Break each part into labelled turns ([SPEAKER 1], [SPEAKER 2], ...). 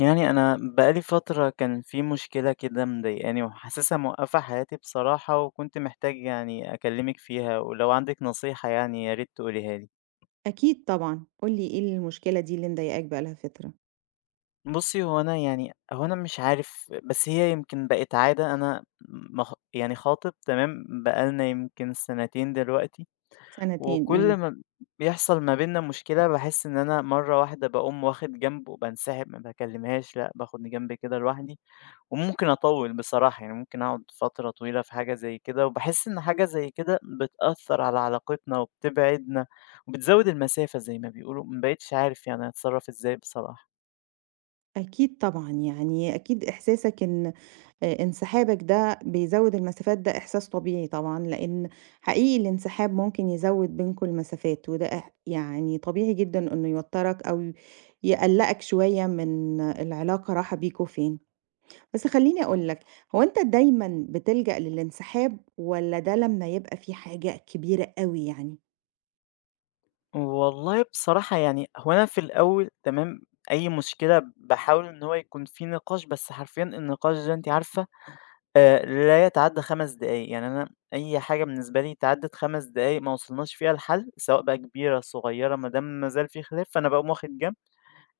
[SPEAKER 1] يعني أنا بقى لي فترة كان في مشكلة كده مضايقاني وحاسسها موقّفة حياتي بصراحة، وكنت محتاج يعني أكلّمِك فيها، ولو عندِك نصيحة يعني يا ريت تقوليها لي.
[SPEAKER 2] أكيد طبعًا، قُل لي إيه المشكلة دي اللي مضايقاك بقى لها فترة؟
[SPEAKER 1] بُصّي، هو أنا مش عارف، بس هي يمكن بقت عادة. أنا يعني خاطب، تمام؟ بقى لنا يمكن سنتين دلوقتي،
[SPEAKER 2] سنتين.
[SPEAKER 1] وكل
[SPEAKER 2] إمم.
[SPEAKER 1] ما بيحصل ما بيننا مشكلة باحس إن أنا مرّة واحدة باقوم واخد جنب وبانسحب، ما باكلمهاش، لأ باخد جنب كده لوحدي. وممكن أطوّل بصراحة، يعني ممكن أقعد فترة طويلة في حاجة زي كده، وباحس إن حاجة زي كده بتأثّر على علاقتنا وبتبعدنا، وبتزوّد المسافة زي ما بيقولوا، ما بقيتش عارف يعني أتصرّف إزاي بصراحة.
[SPEAKER 2] أكيد طبعًا، يعني أكيد إحساسك إن انسحابك ده بيزوّد المسافات ده إحساس طبيعي طبعًا، لإن حقيقي الانسحاب ممكن يزوّد بينكم المسافات، وده يعني طبيعي جدًا إنه يوتّرك أو يقلّقك شوية من العلاقة رايحة بيكم فين. بس خلّيني أقول لك، هو أنت دايمًا بتلجأ للانسحاب والّا ده لمّا يبقى في حاجة كبيرة أوي يعني؟
[SPEAKER 1] والله بصراحة يعني هو أنا في الأول تمام، أي مشكلة باحاول إن هو يكون في نقاش، بس حرفيًا النقاش ده أنتِ عارفة لا يتعدّى 5 دقايق. يعني أنا أي حاجة بالنسبة لي تعدِّت 5 دقايق ما وصلناش فيها لحل، سواء بقى كبيرة، صغيرة، ما دام ما زال في خلاف فأنا باقوم واخد جنب.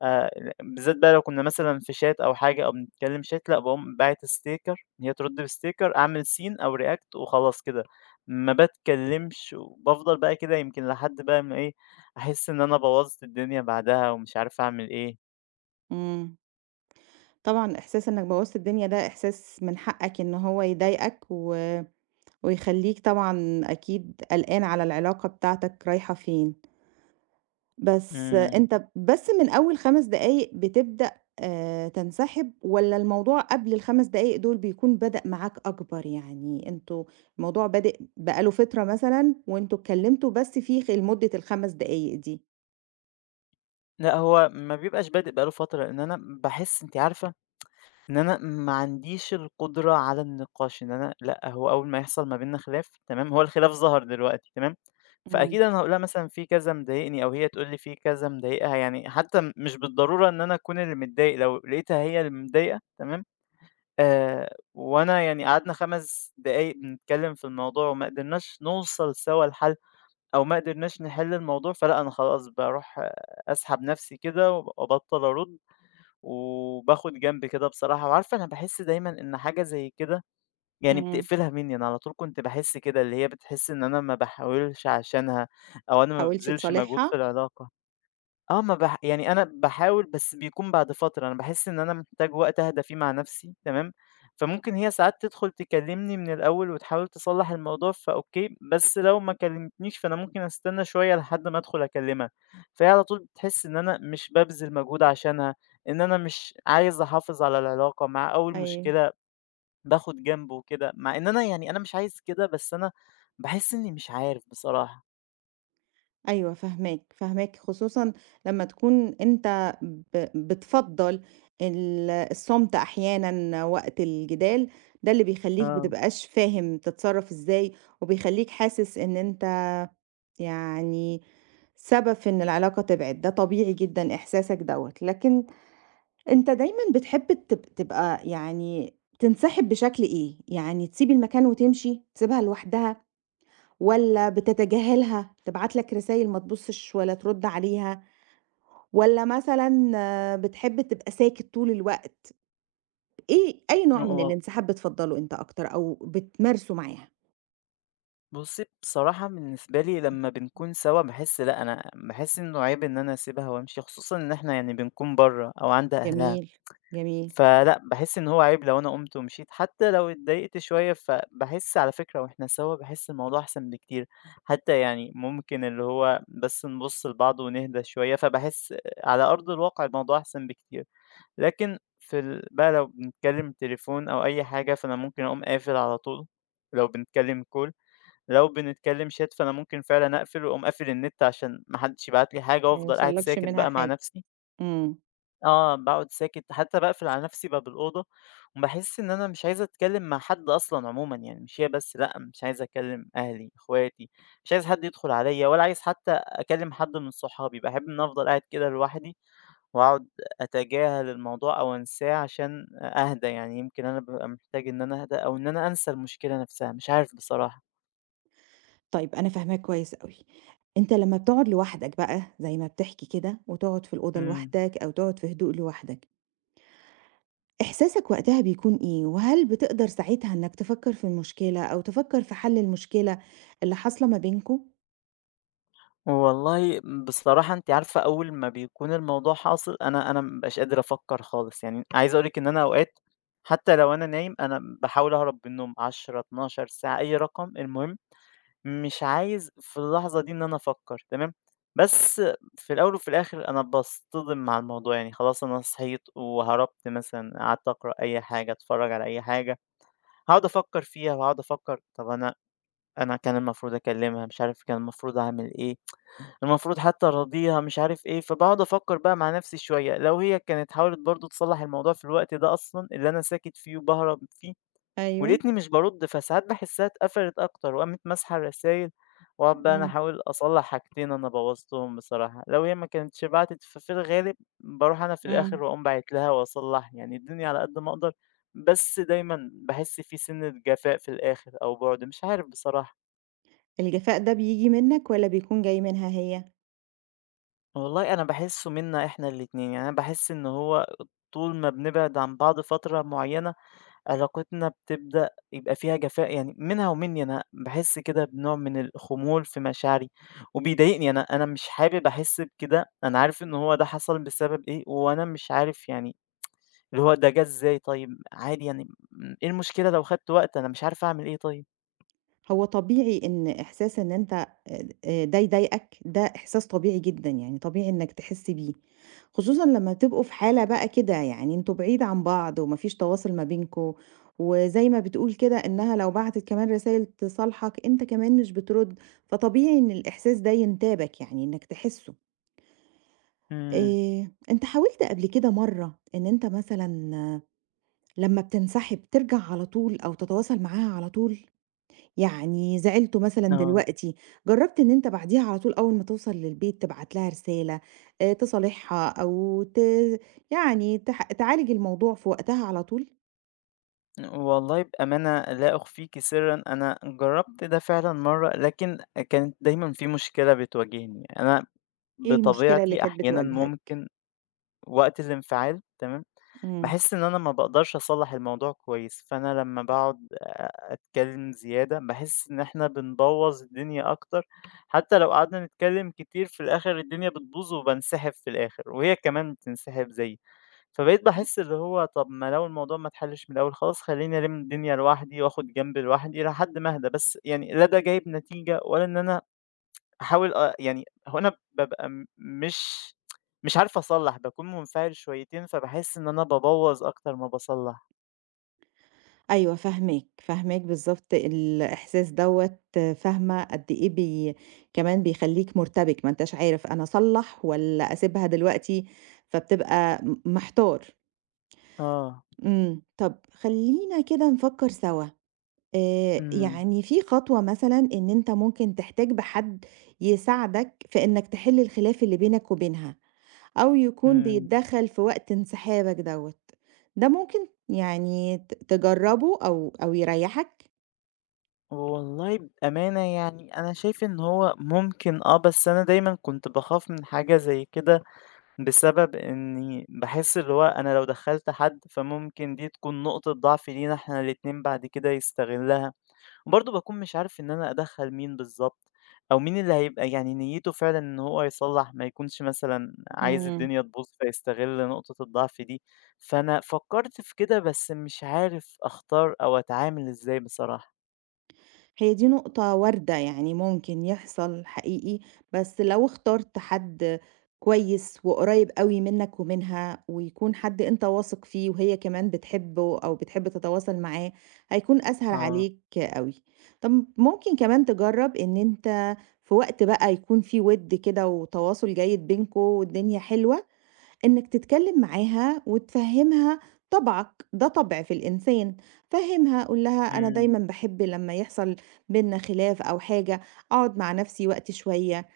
[SPEAKER 1] آآ بالذات بقى لو كنا مثلًا في chat أو حاجة أو بنتكلم chat، لأ باقوم باعت sticker، إن هي ترد بsticker أعمل scene أو react وخلاص كده، ما باتكلمش وبافضل بقى كده يمكن لحد بقى ما إيه، أحس إن أنا بوّظت الدنيا بعدها ومش عارف أعمل إيه.
[SPEAKER 2] إمم. طبعًا إحساس إنك بوّظت الدنيا ده إحساس من حقك إن هو يضايقك و ويخلّيك طبعًا أكيد قلقان على العلاقة بتاعتك رايحة فين، بس
[SPEAKER 1] إمم.
[SPEAKER 2] أنت بس من أول 5 دقايق بتبدأ تنسحب والّا الموضوع قبل ال5 دقايق دول بيكون بدأ معاك أكبر؟ يعني أنتم الموضوع بادئ بقى له فترة مثلًا وأنتم اتكلمتوا بس في لمدة ال5 دقايق دي؟
[SPEAKER 1] لأ، هو ما بيبقاش بادئ بقى له فترة، لإن أنا باحس أنتِ عارفة إن أنا ما عنديش القدرة على النقاش، إن أنا لأ، هو أول ما يحصل ما بيننا خلاف تمام، هو الخلاف ظهر دلوقتي تمام،
[SPEAKER 2] إمم،
[SPEAKER 1] فأكيد أنا هاقول لها مثلًا في كذا مضايقني أو هي تقول لي في كذا مضايقها، يعني حتى مش بالضرورة إن أنا أكون اللي متضايق، لو لقيتها هي اللي متضايقة تمام، وأنا يعني قعدنا 5 دقايق بنتكلم في الموضوع وما قدرناش نوصل سوا لحل، أو ما قدرناش نحل الموضوع، فلأ، أنا خلاص باروح أسحب نفسي كده وأبطّل أرُد. وباخد جنب كده بصراحة، وعارفة أنا باحس دايمًا إن حاجة زي كده يعني
[SPEAKER 2] إمم،
[SPEAKER 1] بتقفلها منّي، أنا على طول كنت باحس كده، اللي هي بتحس إن أنا ما باحاولش عشانها أو أنا ما
[SPEAKER 2] حاولتش
[SPEAKER 1] بابذلش مجهود في
[SPEAKER 2] تصالحها؟
[SPEAKER 1] العلاقة. آه، ما باح يعني أنا باحاول بس بيكون بعد فترة، أنا باحس إن أنا محتاج وقت أهدى فيه مع نفسي تمام، فممكن هي ساعات تدخل تكلمني من الأول وتحاول تصلّح الموضوع فأوكي، بس لو ما كلمتنيش فأنا ممكن أستنى شوية لحد ما أدخل أكلمها، فهي على طول بتحس إن أنا مش بابذل مجهود عشانها، إن أنا مش عايز أحافظ على العلاقة، مع أول
[SPEAKER 2] أيوه.
[SPEAKER 1] مشكلة باخد جنب وكده، مع إن أنا يعني أنا مش عايز كده، بس أنا باحس إني مش عارف بصراحة.
[SPEAKER 2] أيوه فاهماك، فاهماك خصوصًا لمّا تكون أنت بتفضّل الصمت أحيانًا وقت الجدال، ده اللي بيخلّيك ما
[SPEAKER 1] آه.
[SPEAKER 2] تبقاش فاهم تتصرّف إزاي، وبيخلّيك حاسس إن أنت يعني سبب في إن العلاقة تبعد، ده طبيعي جدًا إحساسك دوّة، لكن أنت دايمًا بتحب تبقى يعني تنسحب بشكل إيه؟ يعني تسيب المكان وتمشي، تسيبها لوحدها والّا بتتجاهلها، تبعت لك رسايل ما تبُصّش ولا ترُد عليها؟ والّا مثلًا آه، بتحب تبقى ساكت طول الوقت؟ إيه أي نوع من
[SPEAKER 1] و
[SPEAKER 2] الانسحاب بتفضّله أنت أكتر أو بتمارسه معاها؟
[SPEAKER 1] بُصّي، بصراحة بالنسبة لي لمّا بنكون سوا باحس لأ، أنا باحس إنه عيب إن أنا أسيبها وأمشي، خصوصًا إن إحنا يعني بنكون برّه أو عند أهلها،
[SPEAKER 2] جميل، جميل.
[SPEAKER 1] فلأ، باحس إن هو عيب لو أنا قُمت ومشيت، حتى لو اتضايقت شوية فباحس على فكرة وإحنا سوا باحس الموضوع أحسن بكتير، حتى يعني ممكن اللي هو بس نبُص لبعض ونهدى شوية، فباحس على أرض الواقع الموضوع أحسن بكتير. لكن في بقى لو بنتكلم تليفون أو أي حاجة، فأنا ممكن أقوم قافل على طول. لو بنتكلم call، لو بنتكلم chat، فأنا ممكن فعلًا أقفل وأقوم قافل النت عشان ما حدش يبعت لي حاجة
[SPEAKER 2] ما
[SPEAKER 1] وأفضل قاعد
[SPEAKER 2] يوصلكش
[SPEAKER 1] ساكت
[SPEAKER 2] منها
[SPEAKER 1] بقى مع
[SPEAKER 2] حاجة،
[SPEAKER 1] نفسي.
[SPEAKER 2] إمم.
[SPEAKER 1] آه، باقعد ساكت حتى باقفل على نفسي باب الأوضة، وباحس إن أنا مش عايز أتكلم مع حد أصلًا عمومًا، يعني مش هي بس لأ، مش عايز أكلم أهلي، اخواتي، مش عايز حد يدخل عليَّ ولا عايز حتى أكلم حد من صحابي، باحب إن أنا أفضل قاعد كده لوحدي وأقعد أتجاهل الموضوع أو أنساه عشان أهدى، يعني يمكن أنا بابقى محتاج إن أنا أهدى أو إن أنا أنسى المشكلة نفسها، مش عارف بصراحة.
[SPEAKER 2] طيب أنا فاهماك كويس أوي، أنت لمّا بتقعد لوحدك بقى زي ما بتحكي كده وتقعد في الأوضة
[SPEAKER 1] إمم.
[SPEAKER 2] لوحدك أو تقعد في هدوء لوحدك، إحساسك وقتها بيكون إيه؟ وهل بتقدر ساعتها إنك تفكّر في المشكلة أو تفكّر في حل المشكلة اللي حاصلة ما بينكم؟
[SPEAKER 1] والله بصراحة أنتِ عارفة أول ما بيكون الموضوع حاصل أنا ما بابقاش قادر أفكّر خالص، يعني عايز أقول لِك إن أنا أوقات حتى لو أنا نايم أنا باحاول أهرب من النوم 10، 12 ساعة أي رقم المهم مش عايز في اللحظة دي إن أنا أفكّر تمام، بس في الأول وفي الآخر أنا باصطدم مع الموضوع، يعني خلاص أنا صحيت وهربت مثلًا قعدت أقرا أي حاجة، أتفرّج على أي حاجة، هاقعد أفكّر فيها وهاقعد أفكّر طَب أنا كان المفروض أكلمها، مش عارف كان المفروض أعمل إيه. المفروض حتى أراضيها مش عارف إيه، فباقعد أفكّر بقى مع نفسي شوية، لو هي كانت حاولت برضه تصلّح الموضوع في الوقت ده أصلًا اللي أنا ساكت فيه وباهرب فيه
[SPEAKER 2] أيوه،
[SPEAKER 1] ولقيتني مش بارُد، فساعات باحسّها اتقفلت أكتر وقامت ماسحة الرسايل، وأقعد بقى أنا
[SPEAKER 2] إمم،
[SPEAKER 1] أحاول أصلّح حاجتين أنا بوّظتهم بصراحة، لو هي ما كانتش بعتت ففي الغالب باروح أنا في الآخر
[SPEAKER 2] إمم.
[SPEAKER 1] وأقوم باعت لها وأصلّح يعني الدنيا على قد ما أقدر. بس دايمًا باحس في سِنّة جفاء في الآخر أو بُعد، مش عارف بصراحة.
[SPEAKER 2] الجفاء ده بييجي منك والّا بيكون جاي منها هي؟
[SPEAKER 1] والله أنا باحسّه مِنّا إحنا الاتنين، يعني أنا باحس إن هو طول ما بنبعد عن بعض فترة معيّنة، علاقتنا بتبدأ يبقى فيها جفاء يعني منها ومنّي أنا، باحس كده بنوع من الخمول في مشاعري، وبيضايقني، أنا مش حابب أحس بكده، أنا عارف إن هو ده حصل بسبب إيه، وأنا مش عارف يعني اللي هو ده جه إزاي طيب، عادي يعني إيه المشكلة لو خدت وقت، أنا مش عارف أعمل إيه طيب.
[SPEAKER 2] هو طبيعي إن إحساس إن أنت ده يضايقك، ده إحساس طبيعي جدًا، يعني طبيعي إنك تحس بيه، خصوصًا لمّا تبقوا في حالة بقى كده يعني أنتم بعيد عن بعض وما فيش تواصل ما بينكم، وزي ما بتقول كده إنها لو بعتت كمان رسايل تصالحك أنت كمان مش بترد، فطبيعي إن الإحساس ده ينتابك يعني إنك تحسه.
[SPEAKER 1] إمم،
[SPEAKER 2] أنت حاولت قبل كده مرّة إن أنت مثلًا لمّا بتنسحب ترجع على طول أو تتواصل معاها على طول؟ يعني زعلتوا مثلًا
[SPEAKER 1] آه.
[SPEAKER 2] دلوقتي، جرّبت إن أنت بعديها على طول أول ما توصل للبيت تبعت لها رسالة، تصالحها أو يعني تعالج الموضوع في وقتها على طول؟
[SPEAKER 1] والله بأمانة لا أخفيكِ سرًا، أنا جرّبت ده فعلًا مرّة، لكن كانت دايمًا في مشكلة بتواجهني، أنا
[SPEAKER 2] إيه المشكلة اللي
[SPEAKER 1] بطبيعتي
[SPEAKER 2] كانت
[SPEAKER 1] أحيانًا
[SPEAKER 2] بتواجهك؟
[SPEAKER 1] ممكن وقت الانفعال تمام،
[SPEAKER 2] إمم.
[SPEAKER 1] باحس إن أنا ما باقدرش أصلّح الموضوع كويس، فأنا لمّا باقعد أتكلّم زيادة باحس إن إحنا بنبوّظ الدنيا أكتر، حتى لو قعدنا نتكلّم كتير في الآخر الدنيا بتبوظ وبانسحب في الآخر، وهي كمان بتنسحب زيي. فبقيت
[SPEAKER 2] إمم.
[SPEAKER 1] باحس اللي هو طب ما لو الموضوع ما اتحلش من الأول خلاص خلّيني ألِم الدنيا لوحدي وآخد جنب لوحدي لحد ما أهدى، بس يعني لا ده جايب نتيجة ولا إن أنا أحاول يعني هو أنا بابقى مش عارف أصلّح، باكون منفعل شويتين فباحس إن أنا بابوّظ أكتر ما باصلّح.
[SPEAKER 2] أيوه فاهماك، فاهماك بالضبط الإحساس دوّة، فاهمة قد إيه كمان بيخلّيك مُرتبك، ما أنتاش عارف أنا أصلّح والّا أسيبها دلوقتي، فبتبقى محتار.
[SPEAKER 1] آه،
[SPEAKER 2] إمم. طب خلّينا كده نفكّر سوا،
[SPEAKER 1] إمم،
[SPEAKER 2] يعني في خطوة مثلًا إن أنت ممكن تحتاج بحد يساعدك في إنك تحل الخلاف اللي بينك وبينها، أو يكون
[SPEAKER 1] إمم.
[SPEAKER 2] بيتدخّل في وقت انسحابك دوّة، ده ممكن يعني تجرّبه أو يريّحك؟
[SPEAKER 1] والله بأمانة يعني أنا شايف إن هو ممكن آه، بس أنا دايمًا كنت باخاف من حاجة زي كده بسبب إني باحس اللي هو أنا لو دخّلت حد فممكن دي تكون نقطة ضعف لينا إحنا الاتنين بعد كده يستغلها، وبرضه باكون مش عارف إن أنا أدخّل مين بالضبط، أو مين اللي هيبقى يعني نيّته فعلًا إن هو يصلّح، ما يكونش مثلًا عايز
[SPEAKER 2] إمم.
[SPEAKER 1] الدنيا تبوظ فيستغل نقطة الضعف دي، فأنا فكّرت في كده بس مش عارف أختار أو أتعامل إزاي بصراحة.
[SPEAKER 2] هي دي نقطة واردة يعني ممكن يحصل حقيقي، بس لو اخترت حد كويس وقريب أوي منك ومنها، ويكون حد أنت واثق فيه وهي كمان بتحبه أو بتحب تتواصل معاه، هيكون أسهل
[SPEAKER 1] آه،
[SPEAKER 2] عليك أوي. طب ممكن كمان تجرب إن أنت في وقت بقى يكون فيه وِد كده وتواصل جيد بينكم والدنيا حلوة، إنك تتكلم معاها وتفهمها طبعك ده طبع في الإنسان، فهمها، قول لها أنا
[SPEAKER 1] إمم،
[SPEAKER 2] دايما بحب لما يحصل بينا خلاف أو حاجة أقعد مع نفسي وقت شوية.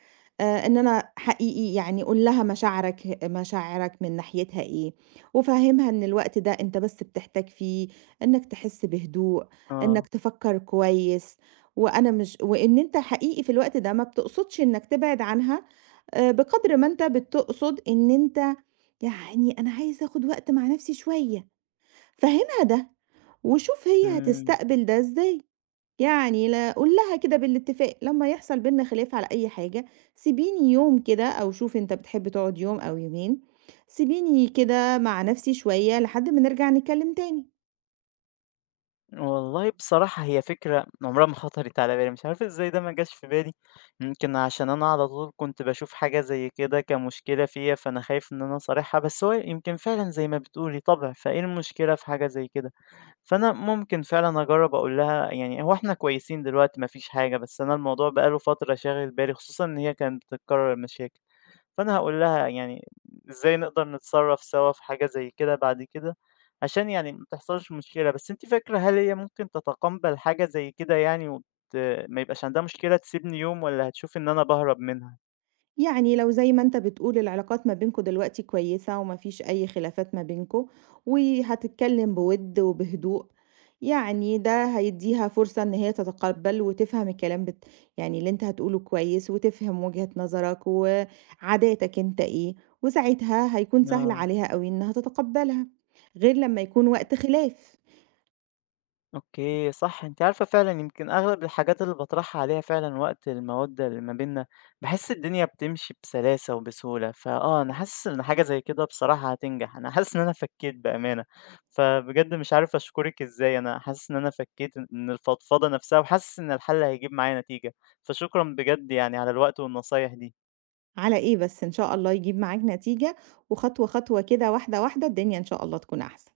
[SPEAKER 2] آه، إن أنا حقيقي يعني قول لها مشاعرك من ناحيتها إيه، وفهمها إن الوقت ده أنت بس بتحتاج فيه إنك تحس بهدوء،
[SPEAKER 1] آه،
[SPEAKER 2] إنك تفكر كويس، وأنا مش وإن أنت حقيقي في الوقت ده ما بتقصدش إنك تبعد عنها بقدر ما أنت بتقصد إن أنت يعني أنا عايز آخد وقت مع نفسي شوية، فهّمها ده، وشوف هي
[SPEAKER 1] إمم.
[SPEAKER 2] هتستقبل ده إزاي، يعني لا قُل لها كده بالاتفاق لمّا يحصل بيننا خلاف على أي حاجة، سيبيني يوم كده، أو شوف أنت بتحب تقعد يوم أو يومين، سيبيني كده مع نفسي شوية لحد ما نرجع نتكلم تاني.
[SPEAKER 1] والله بصراحة هي فكرة عمرها ما خطرت على بالي، مش عارف ازاي ده ما جاش في بالي. يمكن عشان انا على طول كنت بشوف حاجة زي كده كمشكلة فيا، فانا خايف ان انا اصارحها، بس هو يمكن فعلا زي ما بتقولي طبع، فايه المشكلة في حاجة زي كده. فانا ممكن فعلا اجرب اقول لها، يعني هو احنا كويسين دلوقتي ما فيش حاجة، بس انا الموضوع بقاله فترة شاغل بالي، خصوصا ان هي كانت بتتكرر المشاكل. فأنا هاقول لها يعني إزاي نقدر نتصرّف سوا في حاجة زي كده بعد كده، عشان يعني ما تحصلش مشكلة. بس أنتِ فاكرة هل هي ممكن تتقبّل حاجة زي كده يعني ما يبقاش عندها مشكلة تسيبني يوم، والّا هتشوف إن أنا باهرب منها؟
[SPEAKER 2] يعني لو زي ما أنت بتقول العلاقات ما بينكم دلوقتي كويسة وما فيش أي خلافات ما بينكم، وهتتكلم بود وبهدوء، يعني ده هيدّيها فرصة إن هي تتقبّل وتفهم الكلام يعني اللي أنت هتقوله كويس وتفهم وجهة نظرك وعاداتك أنت إيه، وساعتها هيكون سهل
[SPEAKER 1] آه.
[SPEAKER 2] عليها أوي إنها تتقبّلها، غير لمّا يكون وقت خلاف.
[SPEAKER 1] اوكي، صح، انت عارفة فعلا يمكن اغلب الحاجات اللي بطرحها عليها فعلا وقت المودة اللي ما بينا بحس الدنيا بتمشي بسلاسة وبسهولة، فاه انا حاسس ان حاجة زي كده بصراحة هتنجح. انا حاسس ان انا فكيت بأمانة، فبجد مش عارف اشكرك ازاي، انا حاسس ان انا فكيت من الفضفضة نفسها وحاسس ان الحل هيجيب معايا نتيجة. فشكرا بجد يعني على الوقت والنصايح دي.
[SPEAKER 2] على إيه بس؟ إن شاء الله يجيب معاك نتيجة، وخطوة، خطوة كده، واحدة، واحدة، الدنيا إن شاء الله تكون أحسن.